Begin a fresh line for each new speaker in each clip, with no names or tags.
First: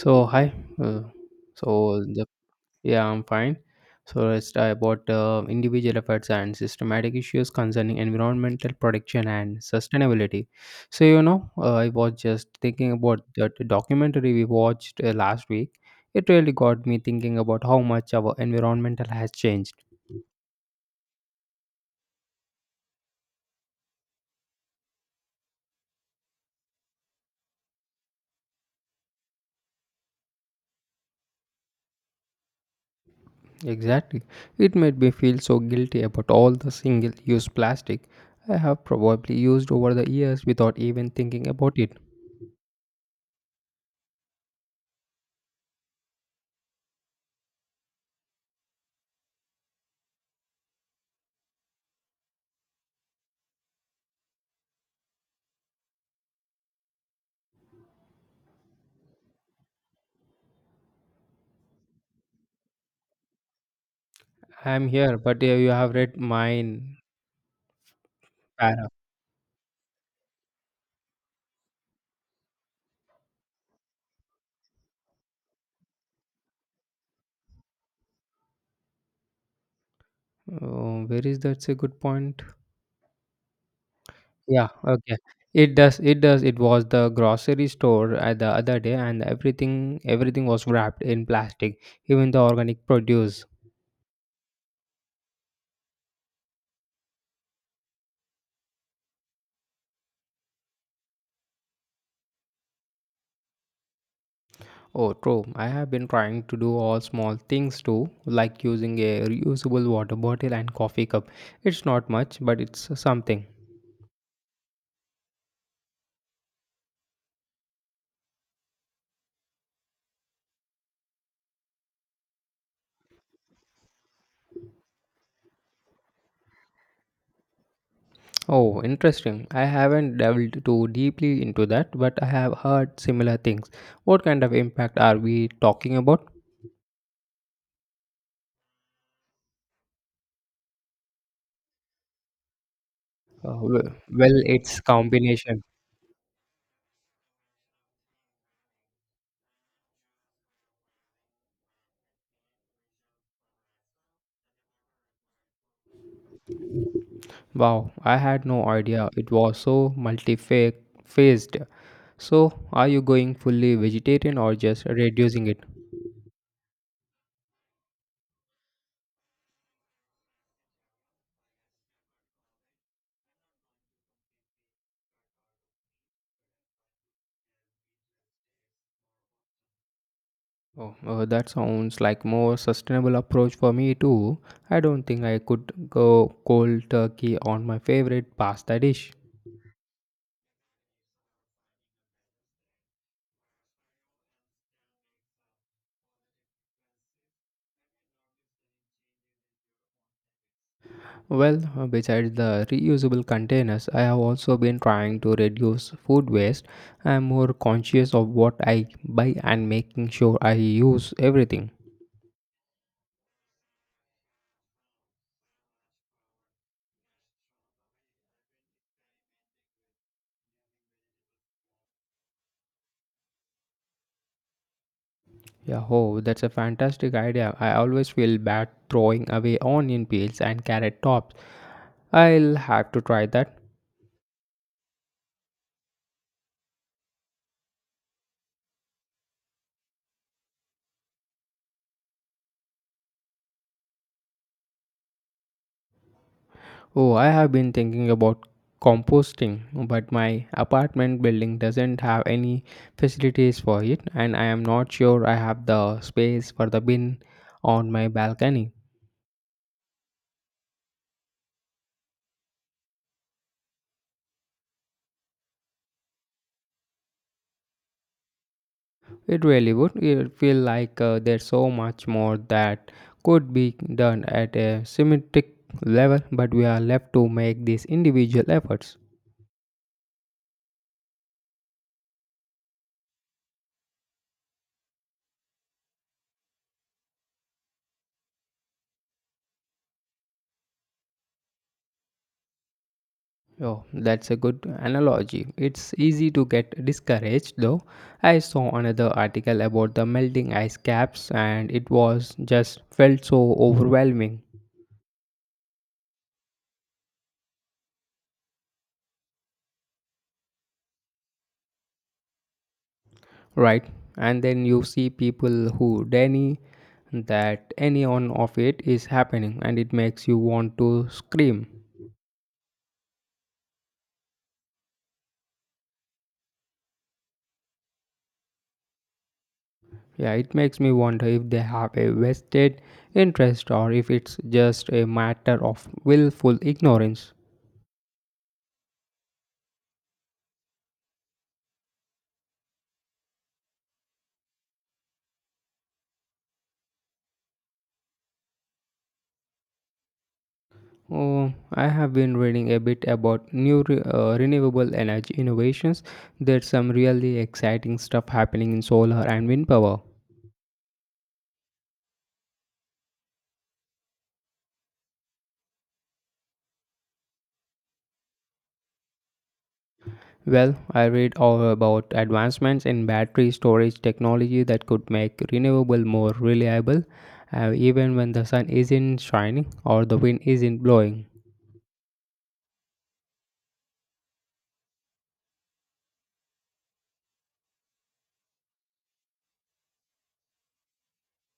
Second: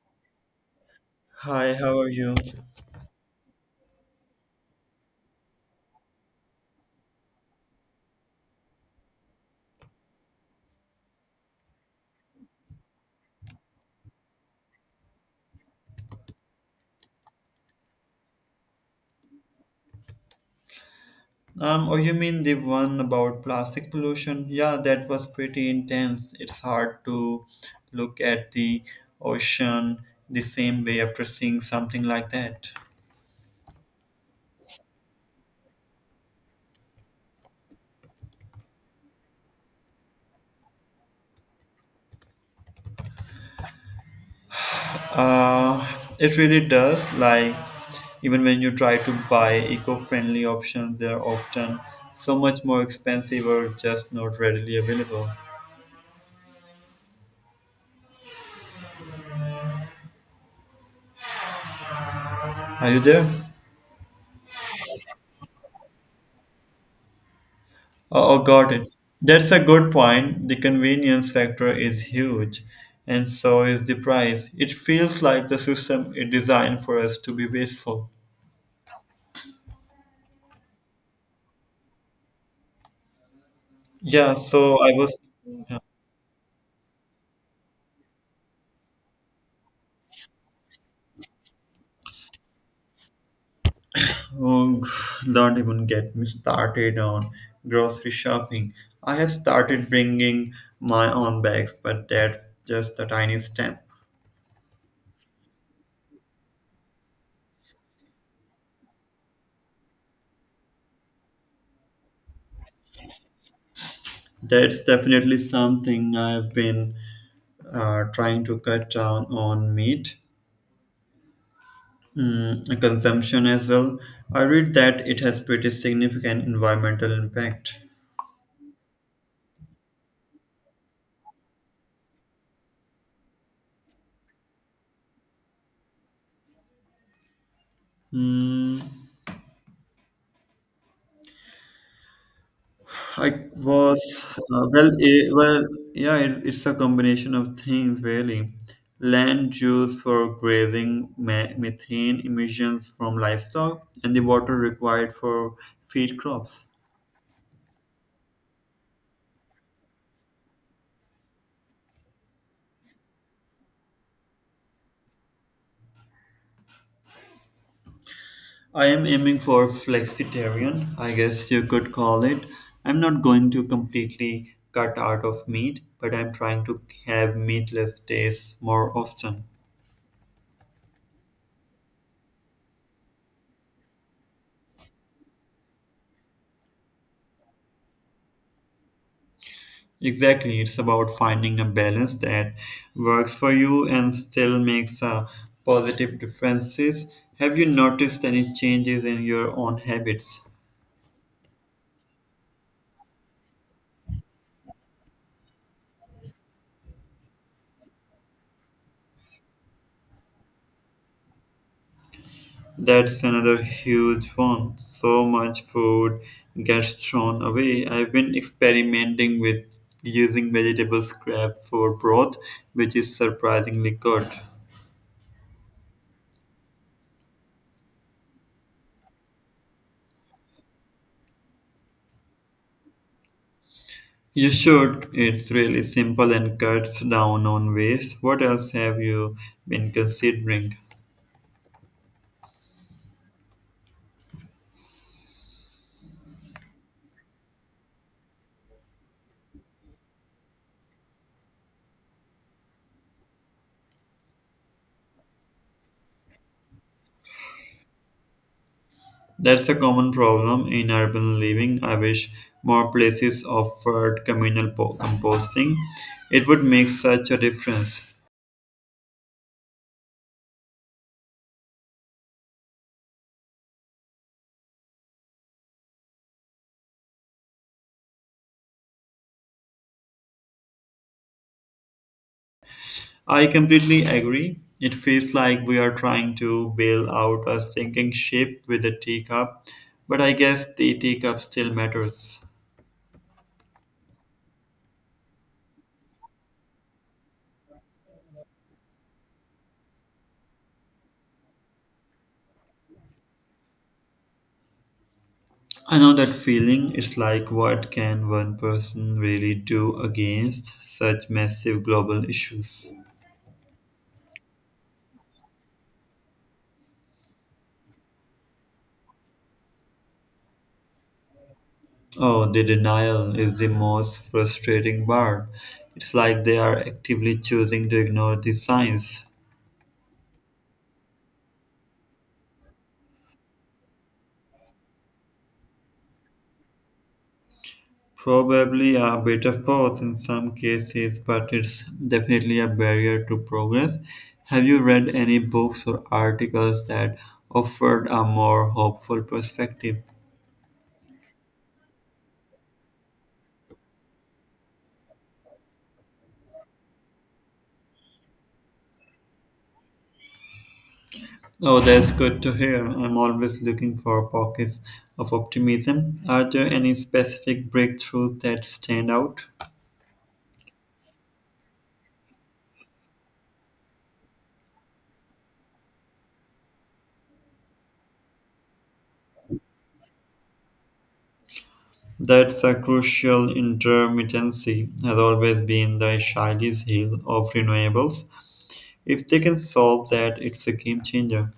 So hi, uh,
Hi, how
so
are
the,
you?
yeah, I'm fine. So let's talk about individual efforts and systematic issues concerning environmental protection and sustainability. I was just thinking about that documentary we watched last week. It really got me thinking about how much our environmental has changed.
Oh, you mean the one about plastic pollution? Yeah, that was pretty intense. It's hard to look at the ocean the same way after seeing something like that.
Exactly. It made me feel so guilty about all the single use plastic I have probably used over the years without even thinking about it.
Uh, it really does. Like, even when you try to buy eco friendly options, they're often so much more expensive or just not readily available. Are you there?
I'm here, but yeah, you have read mine.
Oh, oh, got it.
Para.
That's a good point. The convenience factor is huge, and so is the price. It feels like the system is designed for us to be wasteful.
Oh, where is that's a good point.
Yeah,
Yeah,
so I
okay.
was.
It
Yeah.
does. It does. It was the grocery store at the other day, and everything was wrapped in plastic, even the organic produce.
Oh, don't even get me started on grocery shopping. I have started bringing my own bags, but that's just a tiny step.
Oh, true. I have been trying to do all small things too, like using a reusable water bottle and coffee cup. It's not much, but it's something.
That's definitely something I've been trying to cut down on meat. Mm, consumption as well. I read that it has pretty significant environmental impact.
Oh, interesting. I haven't delved too deeply into that, but I have heard similar things. What kind of impact are we talking about?
Mm, I
Uh, w-
was
well, it's
well, eh,
combination.
well, Yeah. It's a combination of things, really. Land use for grazing, methane emissions from livestock, and the water required for feed crops.
Wow, I had no idea it was so multi-phased. So, are you going fully vegetarian or just reducing it?
I am aiming for flexitarian, I guess you could call it. I'm not going to completely cut out of meat, but I'm trying to have meatless days more often.
Oh, that sounds like more sustainable approach for me too. I don't think I could go cold turkey on my favorite pasta dish.
Exactly, it's about finding a balance that works for you and still makes a positive differences. Have you noticed any changes in your own habits?
Well, besides the reusable containers, I have also been trying to reduce food waste. I am more conscious of what I buy and making sure I use everything.
That's another huge one. So much food gets thrown away. I've been experimenting with using vegetable scraps for broth, which is surprisingly good.
Yeah, oh, that's a fantastic idea. I always feel bad throwing away onion peels and carrot tops. I'll have to try that.
You should. It's really simple and cuts down on waste. What else have you been considering?
Oh, I have been thinking about composting, but my apartment building doesn't have any facilities for it, and I am not sure I have the space for the bin on my balcony.
That's a common problem in urban living. I wish more places offered communal composting. It would make such a difference.
It really would. It feel like there's so much more that could be done at a symmetric level, but we are left to make these individual efforts.
I completely agree. It feels like we are trying to bail out a sinking ship with a teacup, but I guess the teacup still matters.
Oh, that's a good analogy. It's easy to get discouraged though. I saw another article about the melting ice caps and it was just felt so overwhelming,
I know that feeling. It's like what can one person really do against such massive global issues?
right? And then you see people who deny that any one of it is happening and it makes you want to scream.
Oh, the denial is the most frustrating part. It's like they are actively choosing to ignore the science.
Yeah, it makes me wonder if they have a vested interest or if it's just a matter of willful ignorance.
Probably a bit of both in some cases, but it's definitely a barrier to progress. Have you read any books or articles that offered a more hopeful perspective?
Oh, I have been reading a bit about renewable energy innovations. There's some really exciting stuff happening in solar and wind power.
Oh, that's good to hear. I'm always looking for pockets of optimism. Are there any specific breakthroughs that stand out?
Well, I read all about advancements in battery storage technology that could make renewable more reliable, even when the sun isn't shining or the wind isn't blowing.
That's a crucial intermittency has always been the Achilles heel of renewables. If they can solve that, it's a game changer.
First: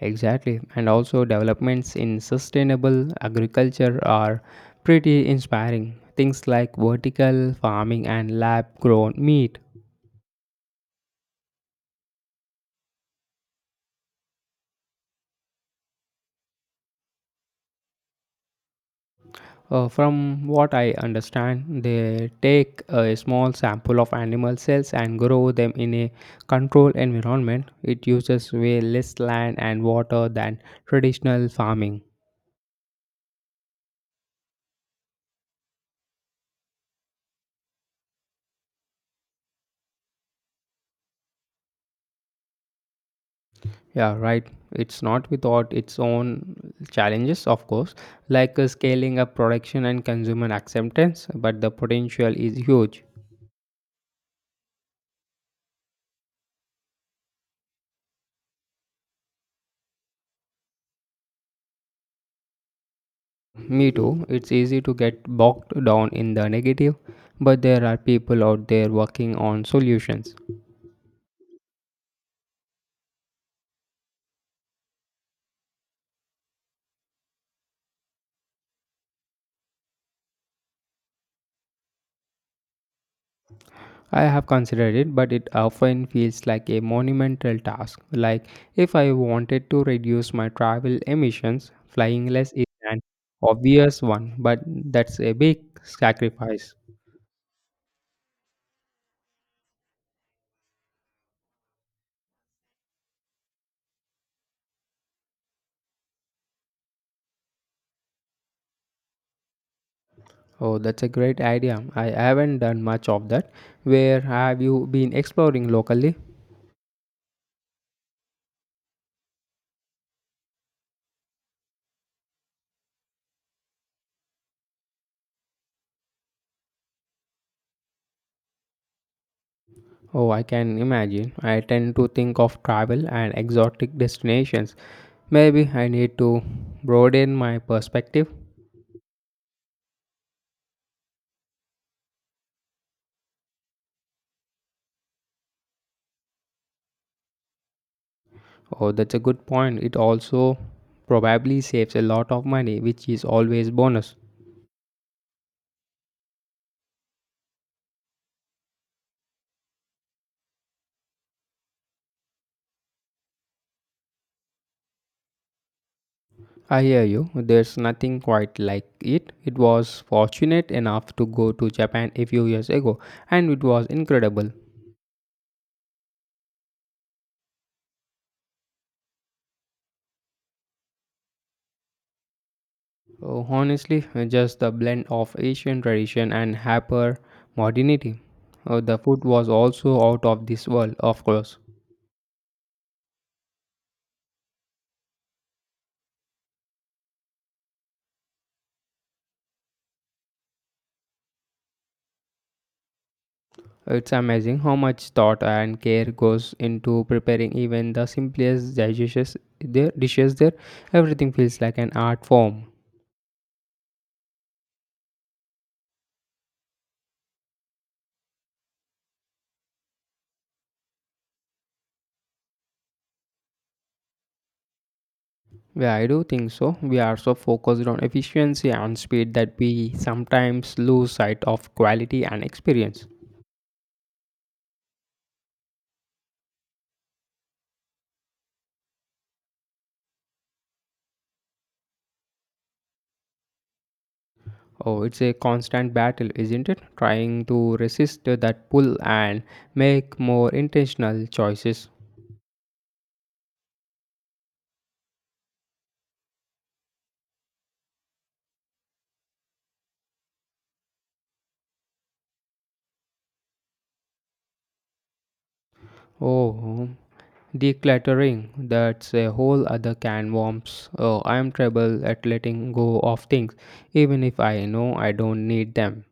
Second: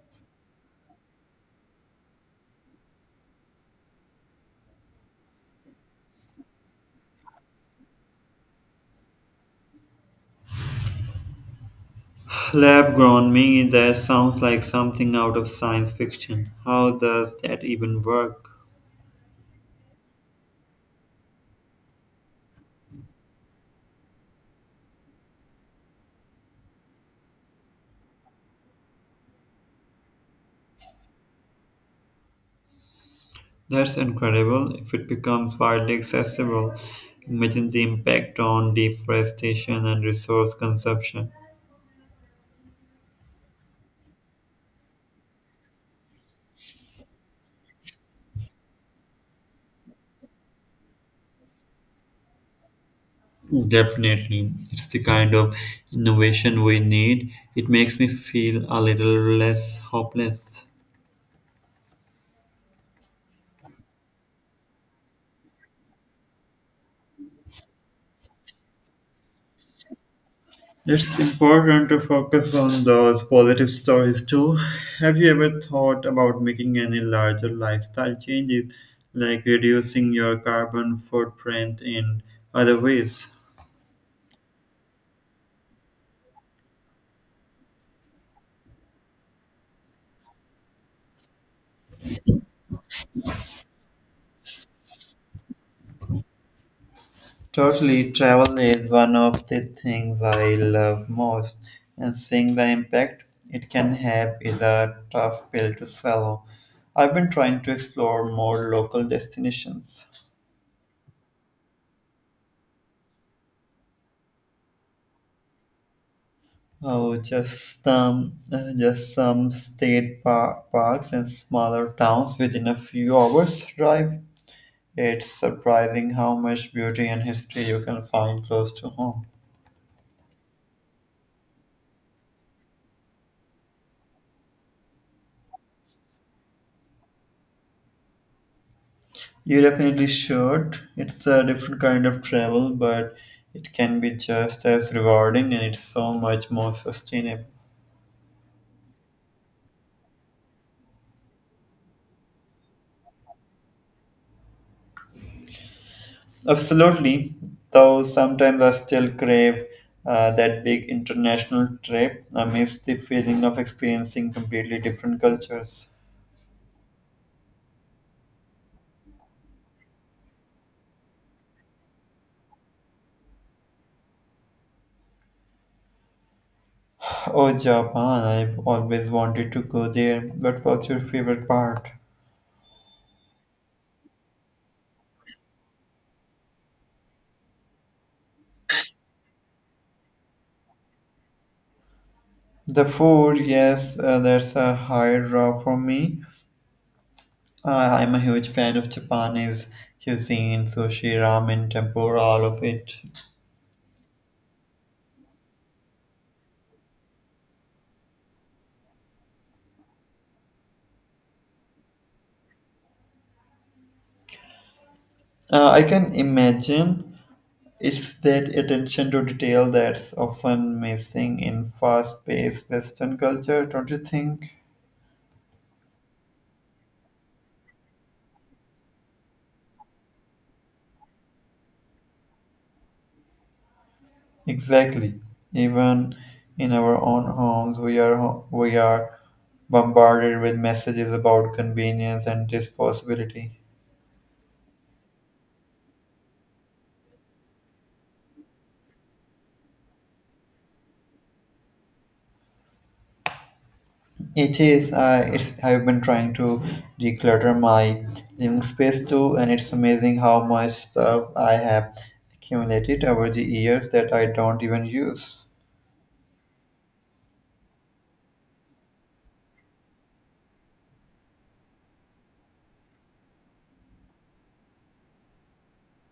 Exactly, and also developments in sustainable agriculture are pretty inspiring. Things like vertical farming and lab grown meat.
Lab-grown me, that sounds like something out of science fiction. How does that even work?
From what I understand, they take a small sample of animal cells and grow them in a controlled environment. It uses way less land and water than traditional farming.
That's incredible. If it becomes widely accessible, imagine the impact on deforestation and resource consumption.
Yeah, right. It's not without its own challenges, of course, like scaling up production and consumer acceptance, but the potential is huge.
Definitely. It's the kind of innovation we need. It makes me feel a little less hopeless.
Me too, it's easy to get bogged down in the negative, but there are people out there working on solutions.
It's important to focus on those positive stories too. Have you ever thought about making any larger lifestyle changes, like reducing your carbon footprint in other ways?
I have considered it, but it often feels like a monumental task. Like if I wanted to reduce my travel emissions, flying less is an obvious one, but that's a big sacrifice.
Totally, travel is one of the things I love most, and seeing the impact it can have is a tough pill to swallow. I've been trying to explore more local destinations.
Oh, that's a great idea. I haven't done much of that. Where have you been exploring locally?
Oh, just some state parks and smaller towns within a few hours drive. It's surprising how much beauty and history you can find close to home.
Oh, I can imagine. I tend to think of travel and exotic destinations. Maybe I need to broaden my perspective.
You definitely should. It's a different kind of travel, but it can be just as rewarding and it's so much more sustainable.
Oh, that's a good point. It also probably saves a lot of money, which is always bonus.
Absolutely, though sometimes I still crave that big international trip. I miss the feeling of experiencing completely different cultures.
I hear you. There's nothing quite like it. It was fortunate enough to go to Japan a few years ago, and it was incredible.
Oh, Japan, I've always wanted to go there. But what's your favorite part?
Oh, honestly, just the blend of Asian tradition and hyper modernity. Oh, the food was also out of this world, of course.
The food, yes, that's a high draw for me. I'm a huge fan of Japanese cuisine, sushi, ramen, tempura, all of it.
It's amazing how much thought and care goes into preparing even the simplest dishes. Their dishes there, everything feels like an art form.
I can imagine. It's that attention to detail that's often missing in fast paced Western culture, don't you think?
Yeah, I do think so. We are so focused on efficiency and speed that we sometimes lose sight of quality and experience.
Exactly. Even in our own homes, we are bombarded with messages about convenience and disposability.
Oh, it's a constant battle, isn't it? Trying to resist that pull and make more intentional choices.
It is. It's. I've been trying to declutter my living space too, and it's amazing how much stuff I have accumulated over the years that I don't even use.
Oh, decluttering, that's a whole other can worms. Oh, I'm trouble at letting go of things, even if I know I don't need them.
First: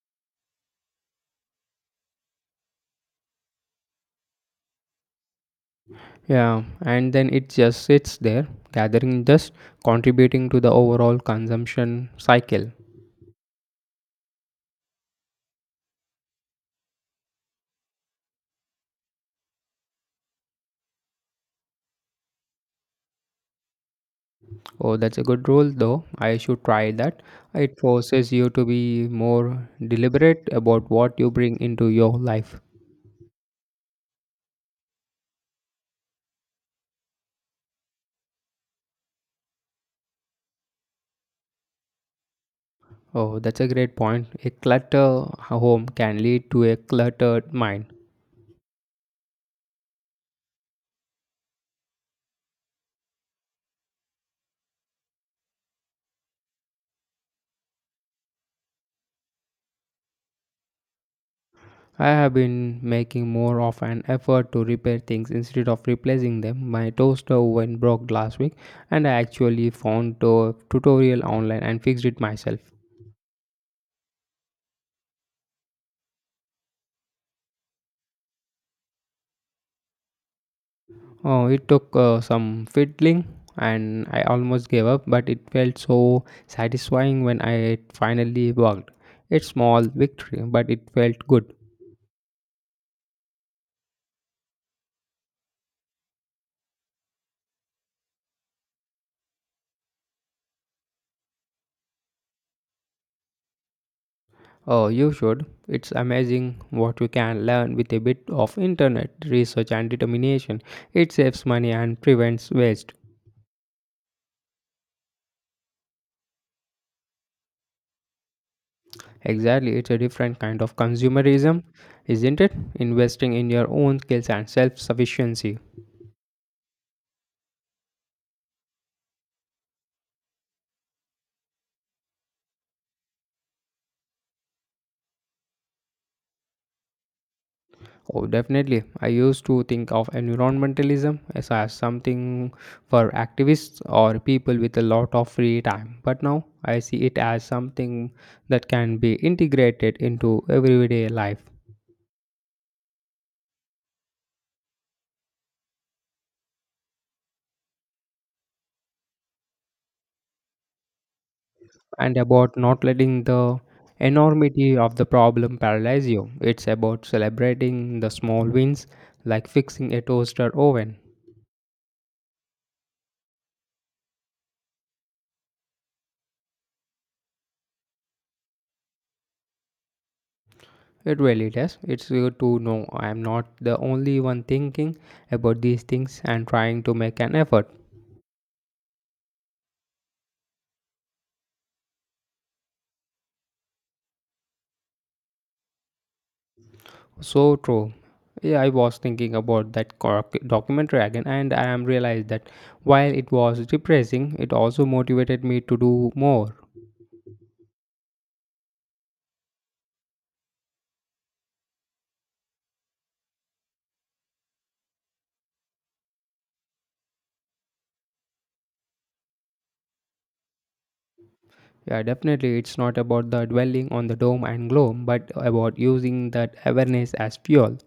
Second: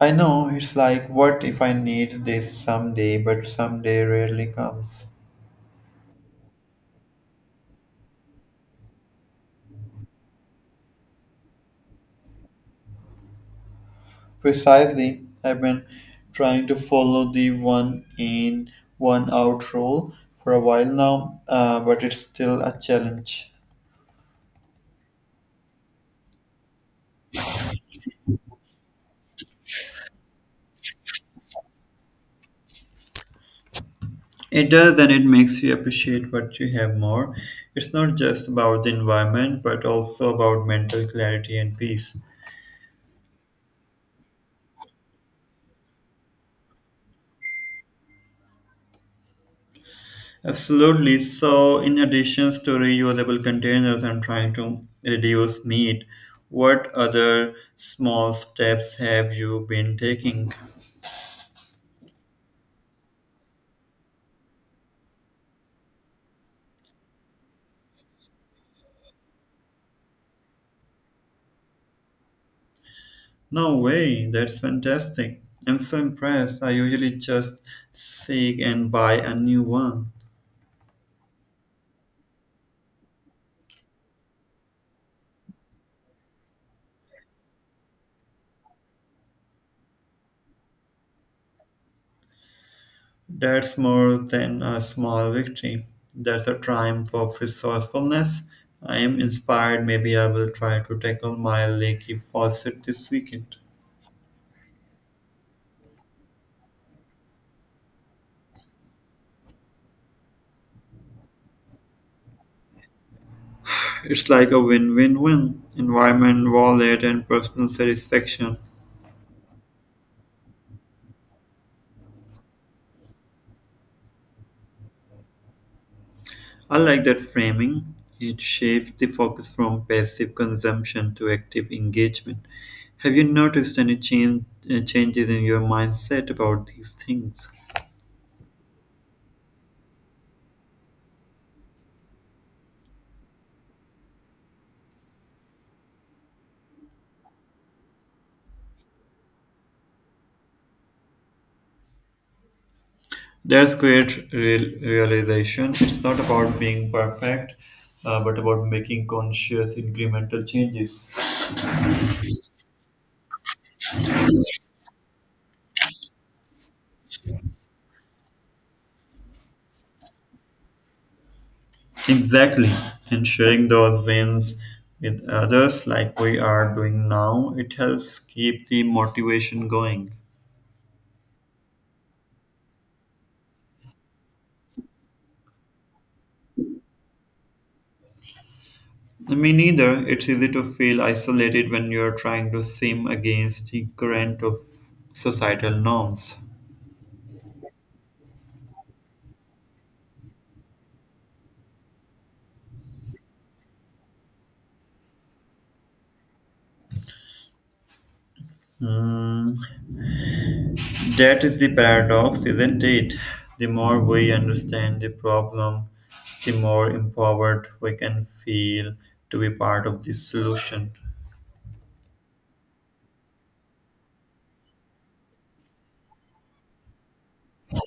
I know it's like, what if I need this someday, but someday rarely comes.
Yeah, and then it just sits there, gathering dust, contributing to the overall consumption cycle.
Precisely, I've been trying to follow the one in, one out rule for a while now, but it's still a challenge.
Oh, that's a good rule, though. I should try that. It forces you to be more deliberate about what you bring into your life.
It does, and it makes you appreciate what you have more. It's not just about the environment, but also about mental clarity and peace.
Oh, that's a great point. A cluttered home can lead to a cluttered mind.
Absolutely. So, in addition to reusable containers and trying to reduce meat, what other small steps have you been taking?
I have been making more of an effort to repair things instead of replacing them. My toaster oven broke last week, and I actually found a tutorial online and fixed it myself.
No way, that's fantastic. I'm so impressed. I usually just seek and buy a new one.
Oh, it took some fiddling and I almost gave up, but it felt so satisfying when I it finally worked. It's small victory, but it felt good.
That's more than a small victory. That's a triumph of resourcefulness. I am inspired. Maybe I will try to tackle my leaky faucet this weekend.
Oh, you should. It's amazing what you can learn with a bit of internet research and determination. It saves money and prevents waste.
It's like a win win win environment, wallet, and personal satisfaction.
Exactly, it's a different kind of consumerism, isn't it? Investing in your own skills and self sufficiency.
I like that framing. It shifts the focus from passive consumption to active engagement. Have you noticed any changes in your mindset about these things?
Oh, definitely. I used to think of environmentalism as something for activists or people with a lot of free time. But now I see it as something that can be integrated into everyday life
That's great realization. It's not about being perfect, but about making conscious incremental changes.
and about not letting the enormity of the problem paralyze you. It's about celebrating the small wins, like fixing a toaster oven.
Exactly. And sharing those wins with others, like we are doing now, it helps keep the motivation going.
It really does. It's good to know I'm not the only one thinking about these things and trying to make an effort.
Me neither. It's easy to feel isolated when you're trying to swim against the current of societal norms.
So true. Yeah, I was thinking about that documentary again, and I am realized that while it was depressing, it also motivated me to do more.
Mm, that is the paradox, isn't it? The more we understand the problem, the more empowered we can feel to be part of the solution.
Yeah, definitely, it's not about the dwelling on the doom and gloom, but about using that awareness as fuel.